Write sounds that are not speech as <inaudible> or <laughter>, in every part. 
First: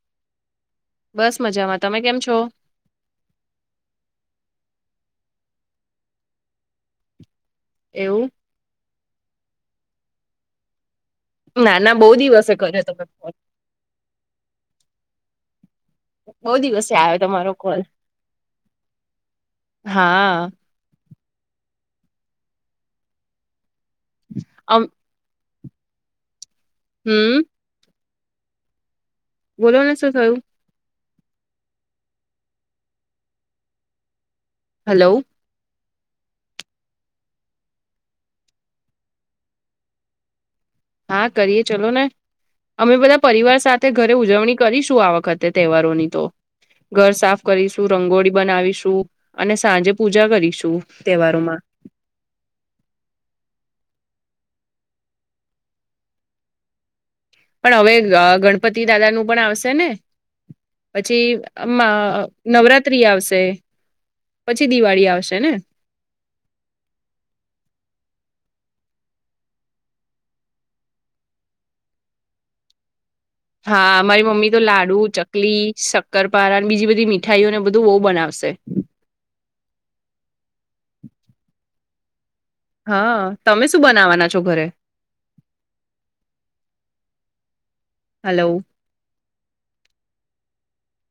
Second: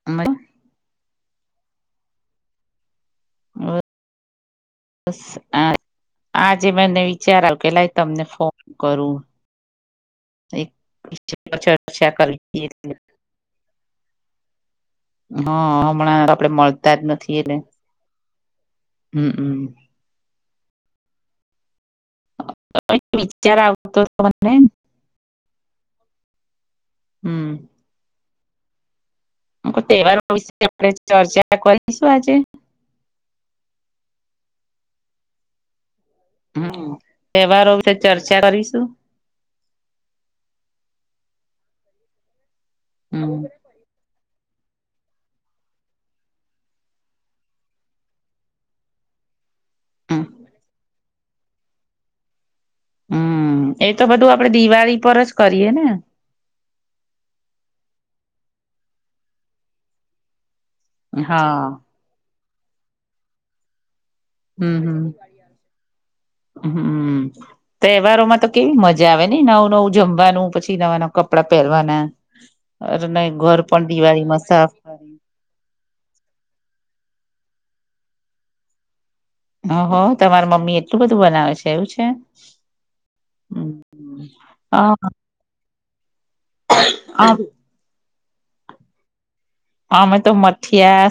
<inaudible> બસ મજામાં, તમે કેમ છો? બ બસ આ આજે બનાઈ ચ્યાર આવ કે લાય તમને એવું. ફોન કરું. છ અરછા ના ના બહુ અરછા દિવસે કરીએ કર્યો એટલે- તમે ફોન હા હમણાં આપડે બહુ દિવસે મળતા જ આવ્યો નથી તમારો એટલે કોલ હમ્મ અમ. હા. કંઈક વિચાર આવતો મને. અમ હમ. બોલો ને શું તહેવારો થયું વિશે આપણે ચર્ચા કરીશું આજે? હલો. હમ. તહેવારો વિશે ચર્ચા કરીશું? હા કરીએ ચલોને, અમે હમ બધા પરિવાર સાથે ઘરે ઉજવણી કરીશું આ વખતે તહેવારોની તો ઘર સાફ કરીશું રંગોળી બનાવીશું. અને સાંજે હમ પૂજા કરીશું, તહેવારોમાં. હમ. એ તો બધું આપડે દિવાળી પર જ કરીએ ને? પણ હવે, ગણપતિ દાદાનું પણ આવશે ને પછી હા અમ નવરાત્રી આવશે. પછી દિવાળી હમ. આવશે ને તહેવારોમાં તો કેવી મજા આવે ને નવું નવું જમવાનું, પછી નવા નવા કપડાં પહેરવાના. <inaudible> અરે નાઈ ઘઢ. હા, મારી મમ્મી તો લાડુ ચ કલી, શક્કરપારણ બીજી બધી મીઠાઈઓને બધું બહુ બનાવશે. હહ, તમાર મમ્મી એટલું બધું બનાવે છે એવું છે? હા તમે શું બનાવવાના છો ઘરે હા. <unintelligible> હલો. અમે તો મઠિયા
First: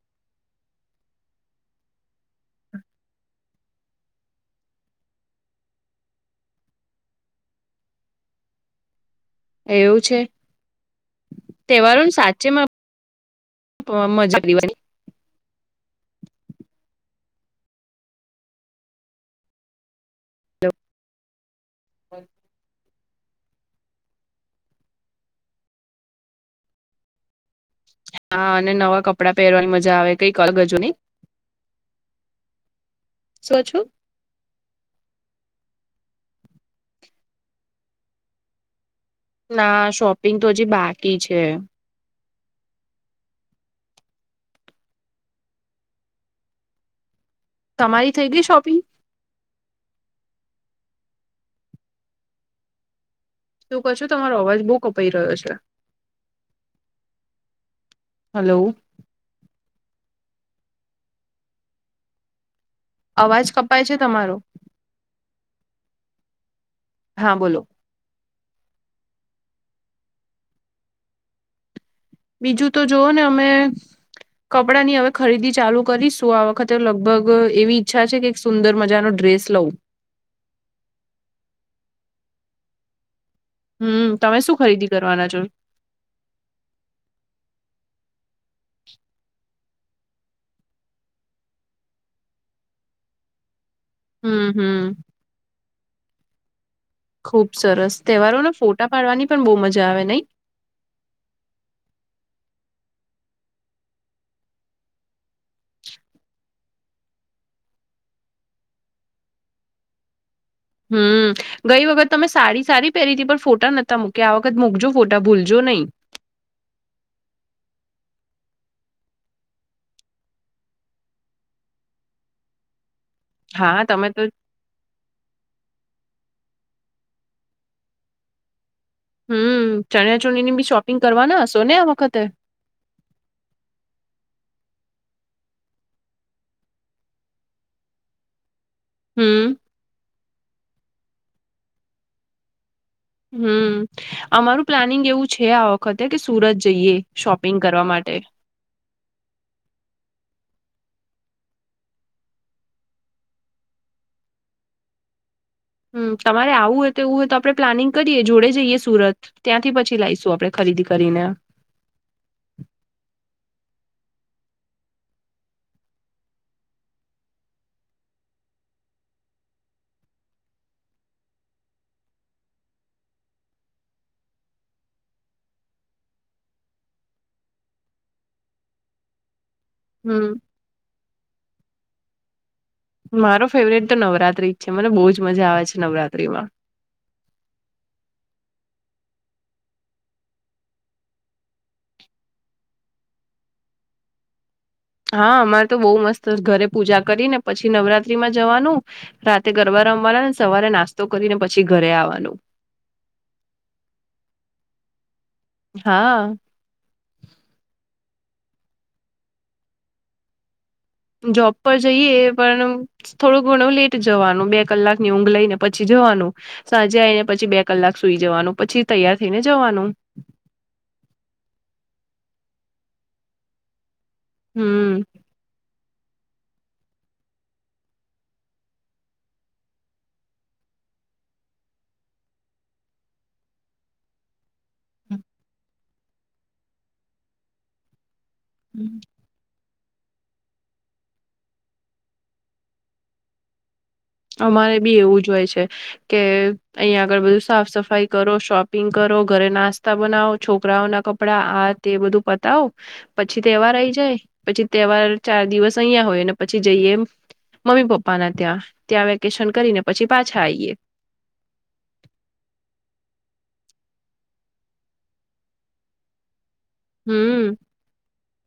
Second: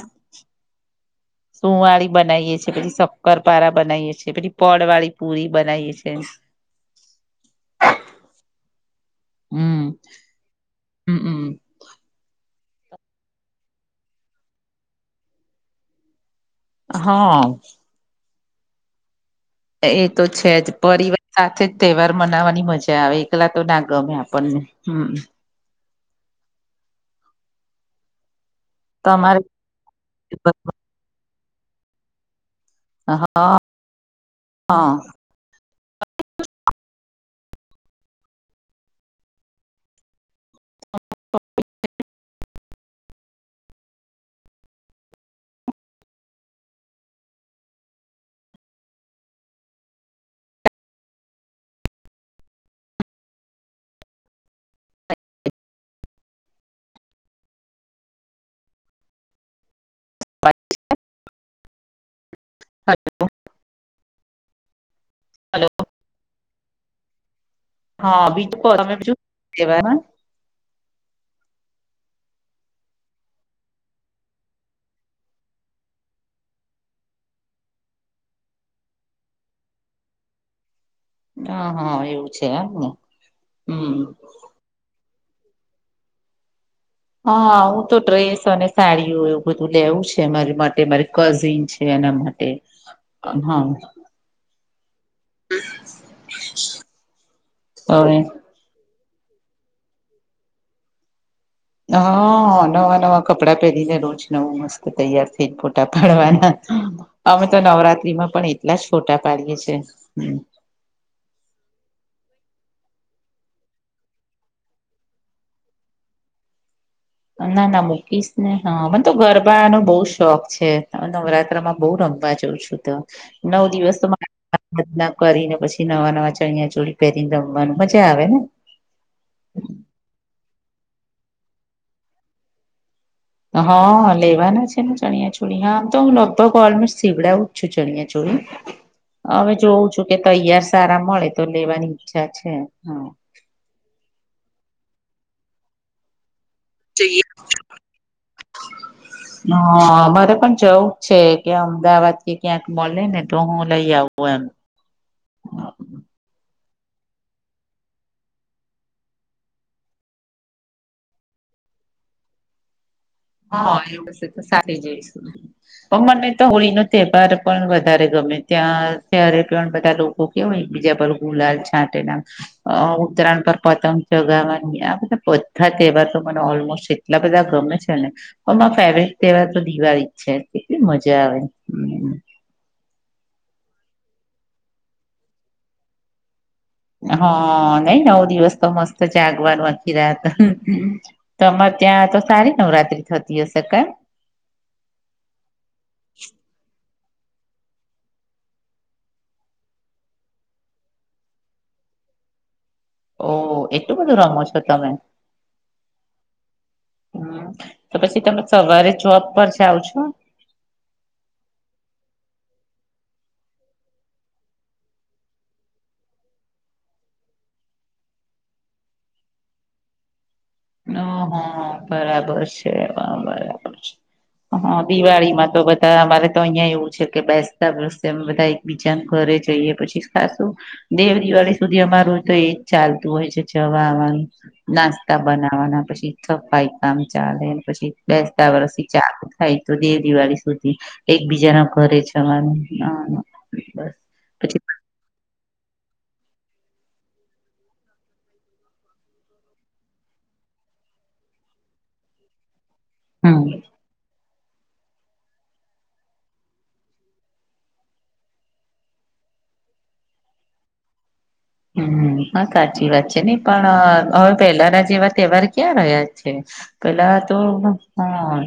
<inaudible> સુંવાળી બનાવીએ છીએ, પછી શક્કરપારા બનાવીએે છીએ, પછી પળ વાળી પુરી બનાવીએ છે. <inaudible> હમ એવું છે? હમમ તહેવાર સાચેમાં મ મજા દેવાય- હા. એ તો છે જ પરિવાર સાથે જ તહેવાર મનાવવાની મજા એકલા તો ના ગમે આપણને હમ હા, અને નવા કપડાં તમારે પહેરવાની મજા આવે કઈક હજુની. હા શું છો હા. ના, શોપિંગ તો હજી બાકી છે. તમારી થઈ ગઈ શોપિંગ? તું કરશો તમારો અવાજ બહુ કપાઈ રહ્યો છે. હલો. <unintelligible> અવાજ કપાય છે તમારો. હલો. હા, બોલો? હા, બીજું <unintelligible> બીજું તો જોવ ને અમે કપડાંની હવે ખરીદી ચાલુ કરીશું. આ વખતે લગભગ એવી ઈચ્છા છે કે સુંદર મજાનો ડ્રેસ લઉ. હા હા, એવું છે એમને? હમ. તમે શું ખરીદી કરવાના છો? હા, - હું તો ડ્રેસ અને સાડીઓ એવું બધું લેવું છે. મારી માટે મારી કઝિન છે એના માટે એ હા. હમ, હમ. હ <unintelligible> ખુબ સરસ, તહેવારોમાં ફોટા પાડવાની પણ બહુ મજા આવે, નઈ. હ, નવા નવા કપડાં પહેરીને રોજ નવું મસ્ત તૈયાર થઈન ફોટા પાડવાના. અમે તો નવરાત્રીમાં પણ એટલા જ ફોટા પાડીએ છીએ. હમ ગઈ વખત તમે સારી સારી પહેરી ત પણ ફોટા નતા મૂકી આ વખત મૂકજો ફોટા ભૂલજો નઈ. ના ના મૂકીશ ને હા મને તો ગરબાનો બહુ શોખ છે નવરાત્રમાં બહુ રમ જઉ છું તો નવ હા દિવસ તમે તો <unintelligible> રે બદના કરીને પછી નવા નવા ચણિયા ચોળી પહેરીને રમવાનું મજા આવે ને હમ, ચણિયાચોળી, ચોણી ની બી શોપિંગ કરવાના હશો ને આ વખતે. હા, લેવાના છે ને ચણિયા ચોળી, આમ, તો હું લગભગ ઓલમોસ્ટ સીવડાવું જ છું ચણિયા ચોળી. <unintelligible> હવે જોઉં છું કે, તૈયાર સારા મળે તો લેવાની ઈચ્છા છે, હા. હમ, અમારું પ્લાનિંગ એવું છે આ ખતે કે, સુરત જઈએ શોપિંગ કરવા માટે. હ, મારે પણ જવું જ છે કે અમદાવાદ થી ક્યાંક મળે ને, તો હું લઇ આવું. ઓ એમ. હમ, તમારે આવું હોય તો એવું હોય તો, આપણે પ્લાનિંગ કરીએ જોડે જઈએ સુરત. ત્યાંથી પછી લાવશું, આપણે ખરીદી કરીને. હ, એવડું છે તો, સાથે જઈશું. પણ, મને તો હોળી નો તહેવાર પણ વધારે ગમે, ત્યાં ત્યારે પણ બધા. કેવાય, બીજા પર ગુલાલ છાંટે ને અ ઉત્તરાયણ પર પતંગ ચગાવવાની, આ બધા બધા તહેવાર એવા તો મને ઓલમોસ્ટ એટલા બધા ગમે છે ને. હ, ફેવરેટ તહેવાર તો દિવાળી જ હમ છે, કેટલી મજા આવે. મારો ફેવરેટ તો નવરાત્રી જ છે, મને બહુજ મજા આવે છે નવરાત્રિ માં. હા, નહીં, નવ દિવસ તો મસ્ત જાગવાનું આખી રાત. તો અરે, ત્યાં તો સારી નવરાત્રી થતી હશે કેમ? હા, અમારે તો બહુ મસ્ત, ઘરે પૂજા કરી ને પછી નવરાત્રીમાં જવાનું. રાત્રે ગરબા રમવાના ને, સવારે નાસ્તો કરીને પછી ઘરે આવવાનું. ઓહ, એટલું બધું રમો છો તમે? હા હમ, તો પછી તમે સવારે જોબ પર જાઓ છો? જોબ પર જઈએ, પણ થોડું ઘણું લેટ જવાનું, બે કલાક ની ઊંઘ લઈને, પછી જવાનું. સાંજે આવીને, પછી બે કલાક સુઈ જવાનું, પછી તૈયાર થઈ ને જવાનું. હ, હા, બરાબર છે. બરાબર છે. હા. હમ દિવાળી માં તો બધા અમારે તો અહિયાં એવું છે કે, બેસતા બેસતા બધા એકબીજા ઘરે જઈએ પછી ખાસું દેવ દિવાળી સુધી અમારું તો એજ ચાલતું હોય છે, જવા આવવાનું. નાસ્તા બનાવાના પછી ફાઈ કામ ચાલે, પછી બેસતા વર્ષથી હમ ચા થાય તો દેવ દિવાળી સુધી એકબીજા ના ઘરે છે અમારે બસ પછી અમારે બી એવું જ હોય છે. કે અહીંયા આગળ બધું સાફ સફાઈ કરો, શોપિંગ કરો, ઘરે નાસ્તા બનાવો, છોકરાઓના કપડાં કપડા આ તે બધું પતાવી, હમ પછી તે એવા રહી જાય. પછી તહેવાર ચાર દિવસ અહં હોય, અને પછી જઈએ મમ્મી-પપ્પાના ત્યાં ત્યાં વેકેશન કરીને, પછી પાછા આઈએ. હમ, હા સાચી વાત છે નઈ, પણ હવે પહેલાના જે એવા તહેવાર ક્યાં રહ્યા છે. પેલા તો હમ હા.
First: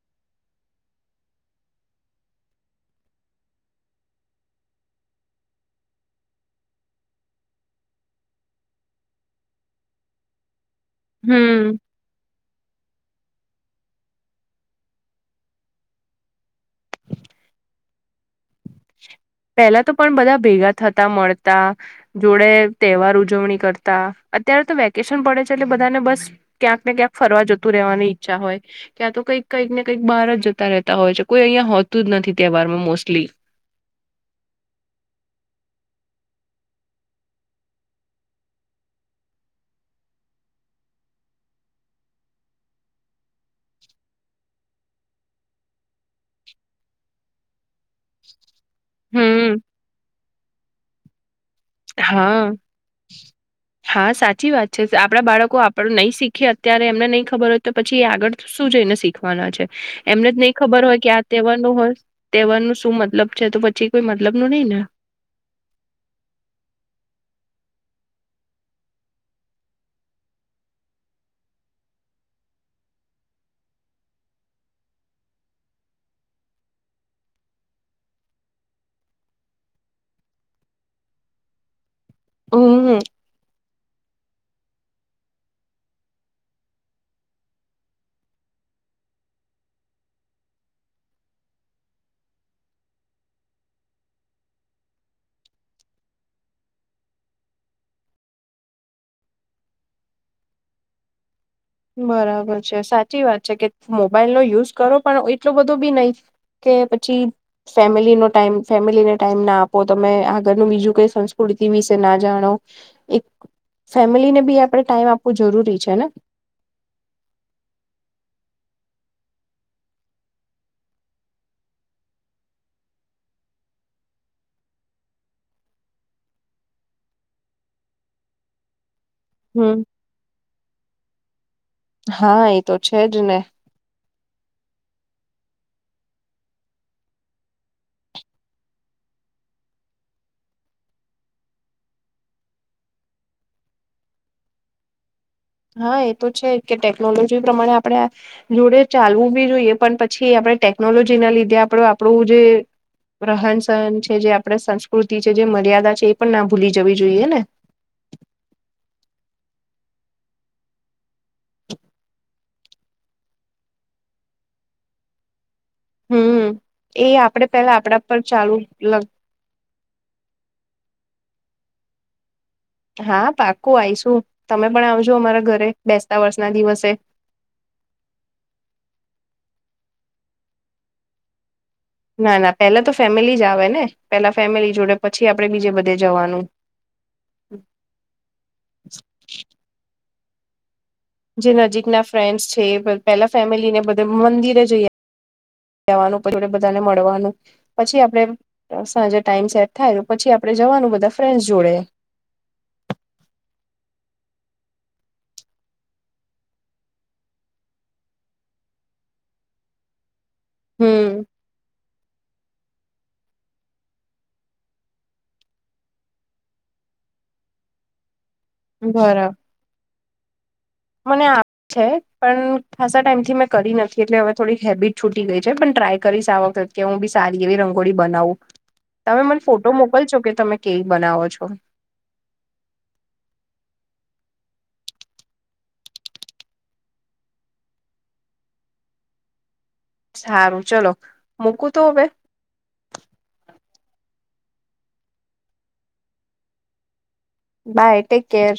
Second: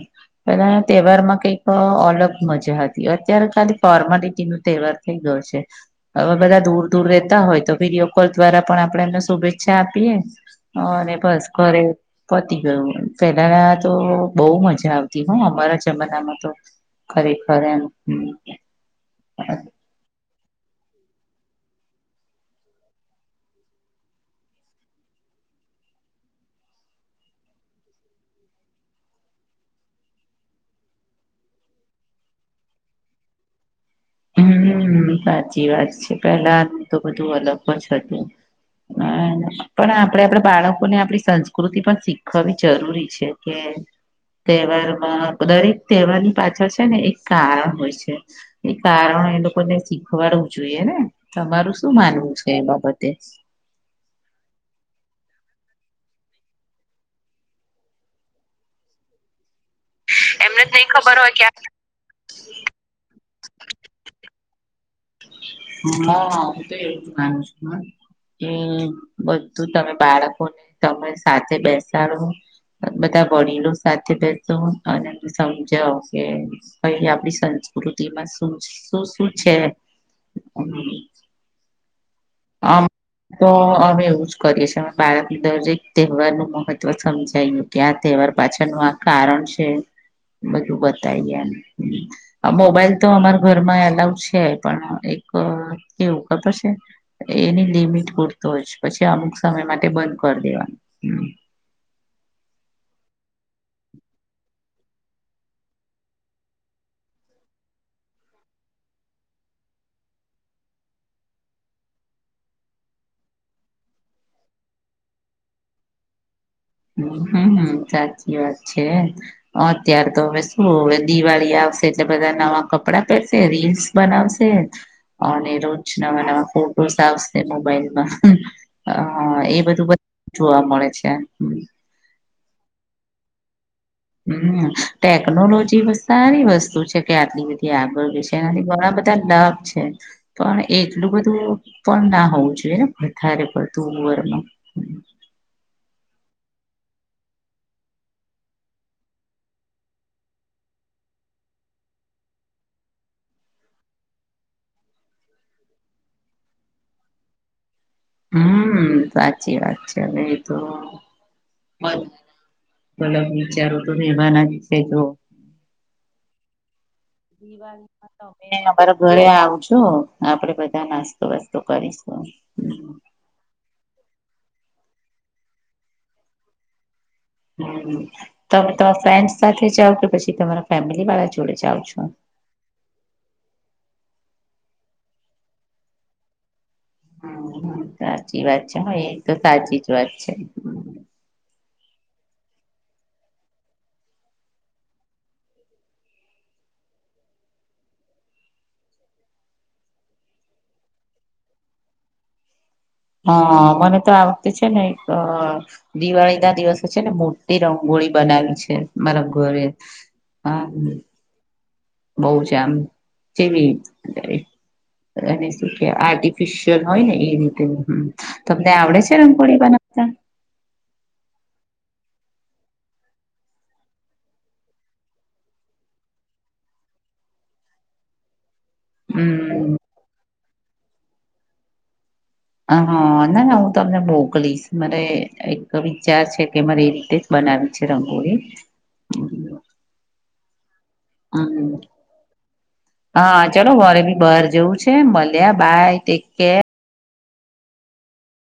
પેલા તહેવાર માં કઈક અલગ મજા હતી, અત્યારે ખાલી ફોર્માલિટી નો તહેવાર થઈ ગયો છે, હવે બધા દૂર દૂર રહેતા હોય તો વિડીયો કોલ દ્વારા પણ આપણેે એમને શુભેચ્છા આપીએ, અને બસ હમ ઘરે પતી ગયો, પેલા તો બહુ મજા આવતી, હું અમારા જમાનામાં તો ખરેખર એમ હમ્મ પેલા તો પણ બધા ભેગા થતા મળતા જોડે તહેવાર ઉજવણી કરતા, અત્યારે તો વેકેશન પડે છે એટલે બધાને બસ ક્યાંક ને ક્યાંક ફરવા જતું રહેવાની ઈચ્છા હોય. ક્યાં તો કંઈક કઈક ને કંઈક બાર જતા રહેતા હોય છે, કોઈ અહિયાયા હોતું જ નથી તહેવારમાં મોસ્ટલી હમ, સાચી વાત છે, પેલા તો બધું અલગ જ હતું. હ પણ આપડે આપડ બાળકોને આપણી સંસ્કૃતિ પણ શીખવી જરૂરી છે કે તહેવારમાં દરેક તહેવારની પાછળ છે ને એક કારણ હોય છે એ કારણ એ લોકો હમ ને શીખવાડવું જોઈએ ને તમારું શું હા માનવું છે એ બાબતે? હા સાચી વાત છે આપડા બાળકો આપ નહી શીખેએ અત્યારે એમને નહી ખબર હોય તો પછી એ આગળ શું જઈને શીખે શખવાના છે એમને જ નહી ખબર હોય કે આ તહેવાર ન હોય તહેવાર ન શું મતલબ છે તો પછી કોઈ મતલબ ન નહી ને <unintelligible> હમ્મ બધું તમે બાળકોને તમે સાથે બેસાડો બધા બોડીલો સાથે બેસો અને સમજાવ કે ભ આપણી સંસ્કૃતિમાં શું શું શું છે હમ્મ આમ હમ તો અમે એવું જ કરીએ છીએ અમે બાળકની દરક તહેવાર નું મહત્વ સમજાયું ક્યા તહેવાર પાછળનું આ કારણ છે બધું બતાવીઈ દેવાનું મોબાઈલ તો અમારા ઘરમાં એલાઉડ છે પણ એક એવું ખબર છે એની લિમિટ પૂરતો હો જ પછી અમુક સમય માટે બંધ કરી દેવાનું બરાબર છે સાચી વાત છે કે મોબાઈલ નો યુઝ કરો પણ એટલો બધો બી નહી કે પછી ફેમિલીનો ટાઈમ ફેમિલીને ટાઈમ ના આપો તમે આગળનું બીજું કઈ સંસ્કૃતિ વિશે ના જાણો એક ફેમિલીને બી આપણે ટાઈમ આપવું જરૂરી છેને હમ્મ હમ્મ સાચી વાત છે અત્યાર તો હવે શું હવે દિવાળી આવશે એટલે બધા નવા કપડાં પહેરશે રીલ્સ બનાવશે અને રોજ નવા નવા ફોટોઝ આવશે મોબાઈલમાં હ એ હમ બધું બધ જોવા મળે છે હા એ તો છે જ ને હમ્મ ટેકનોલોજી સારી વસ્તુ છે કે આટલી બધી આગળ છે એનાથી ઘણા બધા લ છેં પણ એટલું બધું પણ ના હોવું જોઈએ ને વધારે પડતું ઉવરમાં હા એ તો છે કે ટેકનોલોજી પ્રમાણે આપણેે જોડે ચાલવું બી જોઈએ પણ પછી આપણે ટેકનોલોજી ના લીધે આપડું આપણું જે રન સહન છે જે આપણે સંસ્કૃતિ છે જે મર્યાદા છે એ પણ ના ભૂલી જવી જોઈએ ને હમ્મ સાચી વાત છે હવે એ તો મ બલ વિચારો તો <unintelligible> હમ્મ દિવાળી અમારા લગ ઘરે આવ જો આપડે બધા નાસ્તો વાસ્તો કરીશું હમ હા પાકુ આવીઈશું તમે પણ આવજો અમારા ઘરે બેસતા વર્ષ ના દિવસે હમ્મ તમે તમારા ફ્રેન્ડ્સ સાથે જાઓ કે પછી તમારા ફેમિલી વાળા જોડે જાઓ છો ના ના પેલા તો ફેમિલી જ આવે ને પેલા ફેમિલી જોડે પછી આપડે બીજે બધે જવાનું હ સાચી વાત છે હ એ તો સાચી જ વાત છે જે નજીક ના ફ્રેન્ડ્સ છે પેલા ફેમિલી ને બધે મંદિરે જઈએ કવાનું પછી બધાને મળવાનું પછી આપડે સાંજે ટાઈમ સેટ થાય તો પછી આપણેે જવાનું બધા ફ્રેન્ડસ જોડે હા મને તો આ વખતે છે ને એક દિવાળી ના દિવસો છે ને મોટી રંગોળી બનાવી છે મારા ઘરે હમ્મ બઉ છે આમ જેવી અને શું કેવા આર્ટિફિશયલ હોય ને એ રીતે તમને હમ્મ આવડે છે બરાબર રંગોળી બનાવ મને છે પણ ખાસા ટાઈમથી મેં કરી નથી એટલે હવે થોડી હેબિટ છૂટી ગઈ છે પણ ટ્રાય કરીશ આ વખતે કે હું બી સારી એવી રંગોળી બનાવું તમે મને ફોટો હમ મોકલશો કે તમે કેવી બનાવો છો હ હા ના ના હું તમને મોકલીશ મરે એક વિચાર છે કે મારે એ રીતે જ બનાવી છે રંગોળી <inaudible> સારું ચલો હમ મૂકું હ તો હવે હા ચાલો મારે ભી બહાર જવું છે મળ્યા bye take care bye take care